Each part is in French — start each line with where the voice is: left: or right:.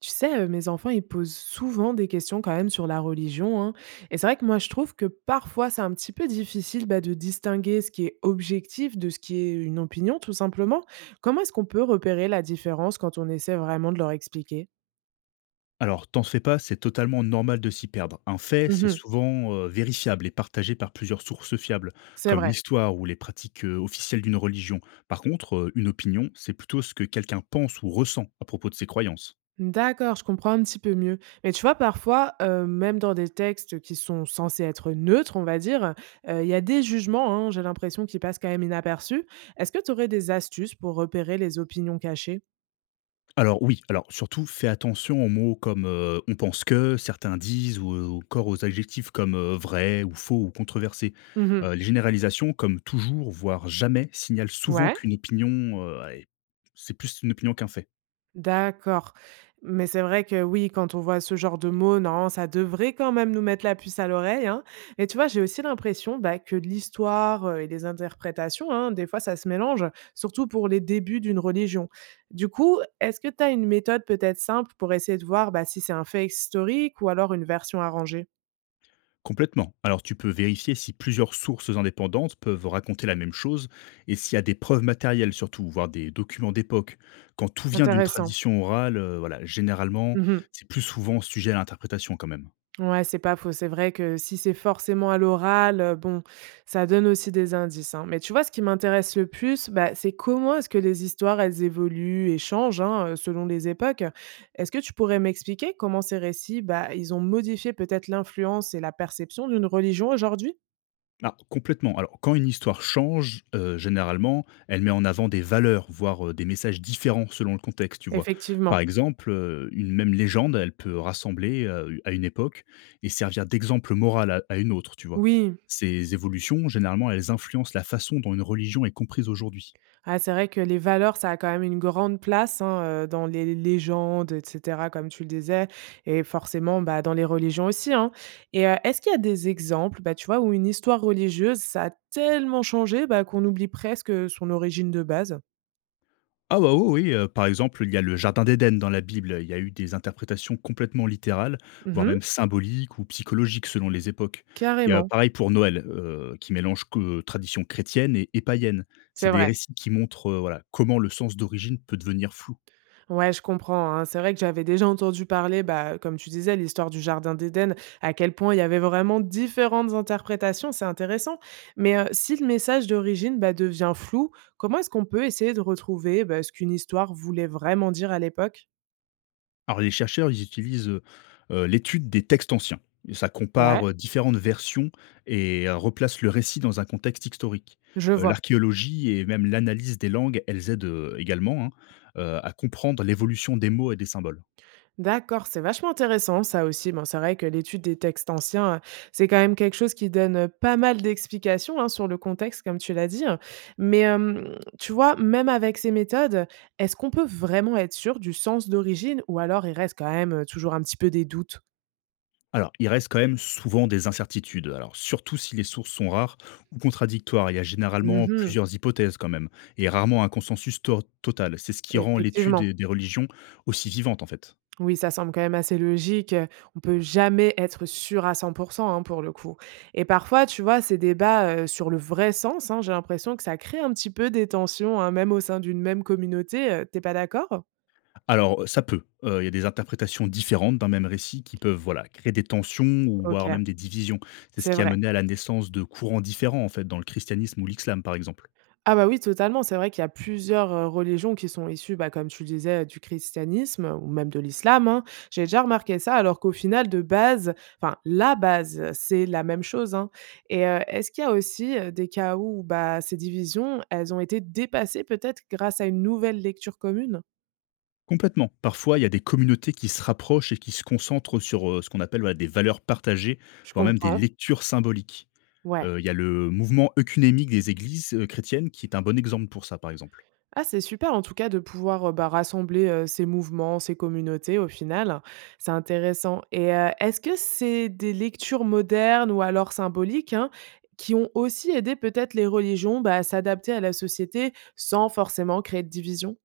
right: Tu sais, mes enfants, ils posent souvent des questions quand même sur la religion, hein. Et c'est vrai que moi, je trouve que parfois, c'est un petit peu difficile, bah, de distinguer ce qui est objectif de ce qui est une opinion, tout simplement. Comment est-ce qu'on peut repérer la différence quand on essaie vraiment de leur expliquer?
left: Alors, t'en fais pas, c'est totalement normal de s'y perdre. Un fait, c'est
right: Mmh.
left: souvent vérifiable et partagé par plusieurs sources fiables,
right: C'est
left: comme
right: vrai.
left: l'histoire ou les pratiques officielles d'une religion. Par contre, une opinion, c'est plutôt ce que quelqu'un pense ou ressent à propos de ses croyances.
right: D'accord, je comprends un petit peu mieux. Mais tu vois, parfois, même dans des textes qui sont censés être neutres, on va dire, il y a des jugements, hein, j'ai l'impression, qui passent quand même inaperçus. Est-ce que tu aurais des astuces pour repérer les opinions cachées?
left: Alors oui, alors surtout fais attention aux mots comme on pense que, certains disent, ou encore aux adjectifs comme vrai ou faux ou controversé.
right: Mmh.
left: Les généralisations, comme toujours, voire jamais, signalent souvent
right: Ouais,
left: qu'une opinion, c'est plus une opinion qu'un fait.
right: d'accord. Mais c'est vrai que oui, quand on voit ce genre de mots, non, ça devrait quand même nous mettre la puce à l'oreille, hein. Mais tu vois, j'ai aussi l'impression bah, que l'histoire et les interprétations, hein, des fois, ça se mélange, surtout pour les débuts d'une religion. Du coup, est-ce que tu as une méthode peut-être simple pour essayer de voir bah, si c'est un fait historique ou alors une version arrangée?
left: Complètement. Alors tu peux vérifier si plusieurs sources indépendantes peuvent raconter la même chose et s'il y a des preuves matérielles surtout, voire des documents d'époque. Quand tout vient d'une
right: Intéressant.
left: tradition orale, voilà, généralement,
right: Mhm.
left: c'est plus souvent sujet à l'interprétation quand même.
right: Ouais, c'est pas faux. C'est vrai que si c'est forcément à l'oral, bon, ça donne aussi des indices, hein. Mais tu vois, ce qui m'intéresse le plus, bah, c'est comment est-ce que les histoires, elles évoluent et changent, hein, selon les époques. Est-ce que tu pourrais m'expliquer comment ces récits, bah, ils ont modifié peut-être l'influence et la perception d'une religion aujourd'hui?
left: Ah, complètement. Alors, quand une histoire change, généralement, elle met en avant des valeurs, voire, des messages différents selon le contexte, tu vois? Par
right: Effectivement.
left: exemple, une même légende, elle peut rassembler, à une époque et servir d'exemple moral à une autre, tu vois?
right: Oui.
left: Ces évolutions, généralement, elles influencent la façon dont une religion est comprise aujourd'hui.
right: Ah, c'est vrai que les valeurs, ça a quand même une grande place hein, dans les légendes, etc., comme tu le disais, et forcément bah, dans les religions aussi, hein. Et est-ce qu'il y a des exemples, bah, tu vois, où une histoire religieuse, ça a tellement changé bah, qu'on oublie presque son origine de base?
left: Ah bah oui, oui, par exemple, il y a le jardin d'Éden dans la Bible, il y a eu des interprétations complètement littérales, voire
right: Mhm.
left: même symboliques ou psychologiques selon les époques. Il y a
right: Carrément,
left: pareil pour Noël, qui mélange que tradition chrétienne et païenne. C'est
right: c'est
left: des
right: vrai.
left: récits qui montrent, voilà, comment le sens d'origine peut devenir flou.
right: Ouais, je comprends, hein. C'est vrai que j'avais déjà entendu parler, bah, comme tu disais, l'histoire du jardin d'Éden, à quel point il y avait vraiment différentes interprétations, c'est intéressant. Mais si le message d'origine, bah, devient flou, comment est-ce qu'on peut essayer de retrouver, bah, ce qu'une histoire voulait vraiment dire à l'époque?
left: Alors les chercheurs, ils utilisent, l'étude des textes anciens et ça
right: Ouais,
left: compare, différentes versions et replace le récit dans un contexte historique.
right: je vois.
left: L'archéologie et même l'analyse des langues, elles aident, également, hein, à comprendre l'évolution des mots et des symboles.
right: D'accord, c'est vachement intéressant ça aussi. Bon, c'est vrai que l'étude des textes anciens, c'est quand même quelque chose qui donne, pas mal d'explications, hein, sur le contexte comme tu l'as dit, hein. Mais, tu vois, même avec ces méthodes, est-ce qu'on peut vraiment être sûr du sens d'origine ou alors il reste quand même, toujours un petit peu des doutes?
left: Alors, il reste quand même souvent des incertitudes, alors surtout si les sources sont rares ou contradictoires. Il y a généralement
right: Mmh.
left: plusieurs hypothèses quand même et rarement un consensus to total. C'est ce qui rend l'étude
right: Effectivement.
left: des religions aussi vivante, en fait.
right: Oui, ça semble quand même assez logique. On peut jamais être sûr à 100% hein, pour le coup. Et parfois, tu vois, ces débats sur le vrai sens, hein, j'ai l'impression que ça crée un petit peu des tensions, hein, même au sein d'une même communauté. T'es pas d'accord?
left: Alors, ça peut. Il y a des interprétations différentes d'un même récit qui peuvent, voilà, créer des tensions ou voire
right: Ok,
left: même des divisions. C'est ce
right: c'est
left: qui a
right: vrai.
left: mené à la naissance de courants différents, en fait, dans le christianisme ou l'islam, par exemple.
right: Ah bah oui, totalement. C'est vrai qu'il y a plusieurs, religions qui sont issues, bah, comme tu le disais, du christianisme ou même de l'islam, hein. J'ai déjà remarqué ça alors qu'au final de base, enfin la base, c'est la même chose, hein, et est-ce qu'il y a aussi, des cas où, bah, ces divisions, elles ont été dépassées peut-être grâce à une nouvelle lecture commune?
left: Complètement. Parfois, il y a des communautés qui se rapprochent et qui se concentrent sur, ce qu'on appelle, voilà, des valeurs partagées,
right: Je
left: voire même des
right: comprends,
left: lectures symboliques.
right: ouais.
left: Il y a le mouvement œcuménique des églises, chrétiennes qui est un bon exemple pour ça, par exemple.
right: Ah, c'est super en tout cas de pouvoir, bah, rassembler, ces mouvements, ces communautés au final. C'est intéressant et est-ce que c'est des lectures modernes ou alors symboliques, hein, qui ont aussi aidé peut-être les religions, bah, à s'adapter à la société sans forcément créer de division?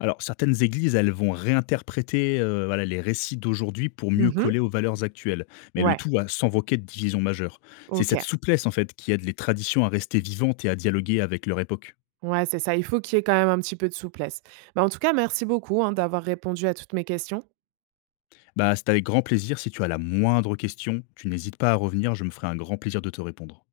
left: Alors, certaines églises, elles vont réinterpréter, voilà, les récits d'aujourd'hui pour mieux
right: Mmh.
left: coller aux valeurs actuelles, mais le
right: Ouais,
left: tout a s'envoquer de division majeure. C'est cette
right: OK.
left: souplesse, en fait, qui aide les traditions à rester vivantes et à dialoguer avec leur époque.
right: Ouais, c'est ça, il faut qu'il y ait quand même un petit peu de souplesse. Bah, en tout cas, merci beaucoup, hein, d'avoir répondu à toutes mes questions.
left: Bah, c'est avec grand plaisir. Si tu as la moindre question, tu n'hésites pas à revenir, je me ferai un grand plaisir de te répondre.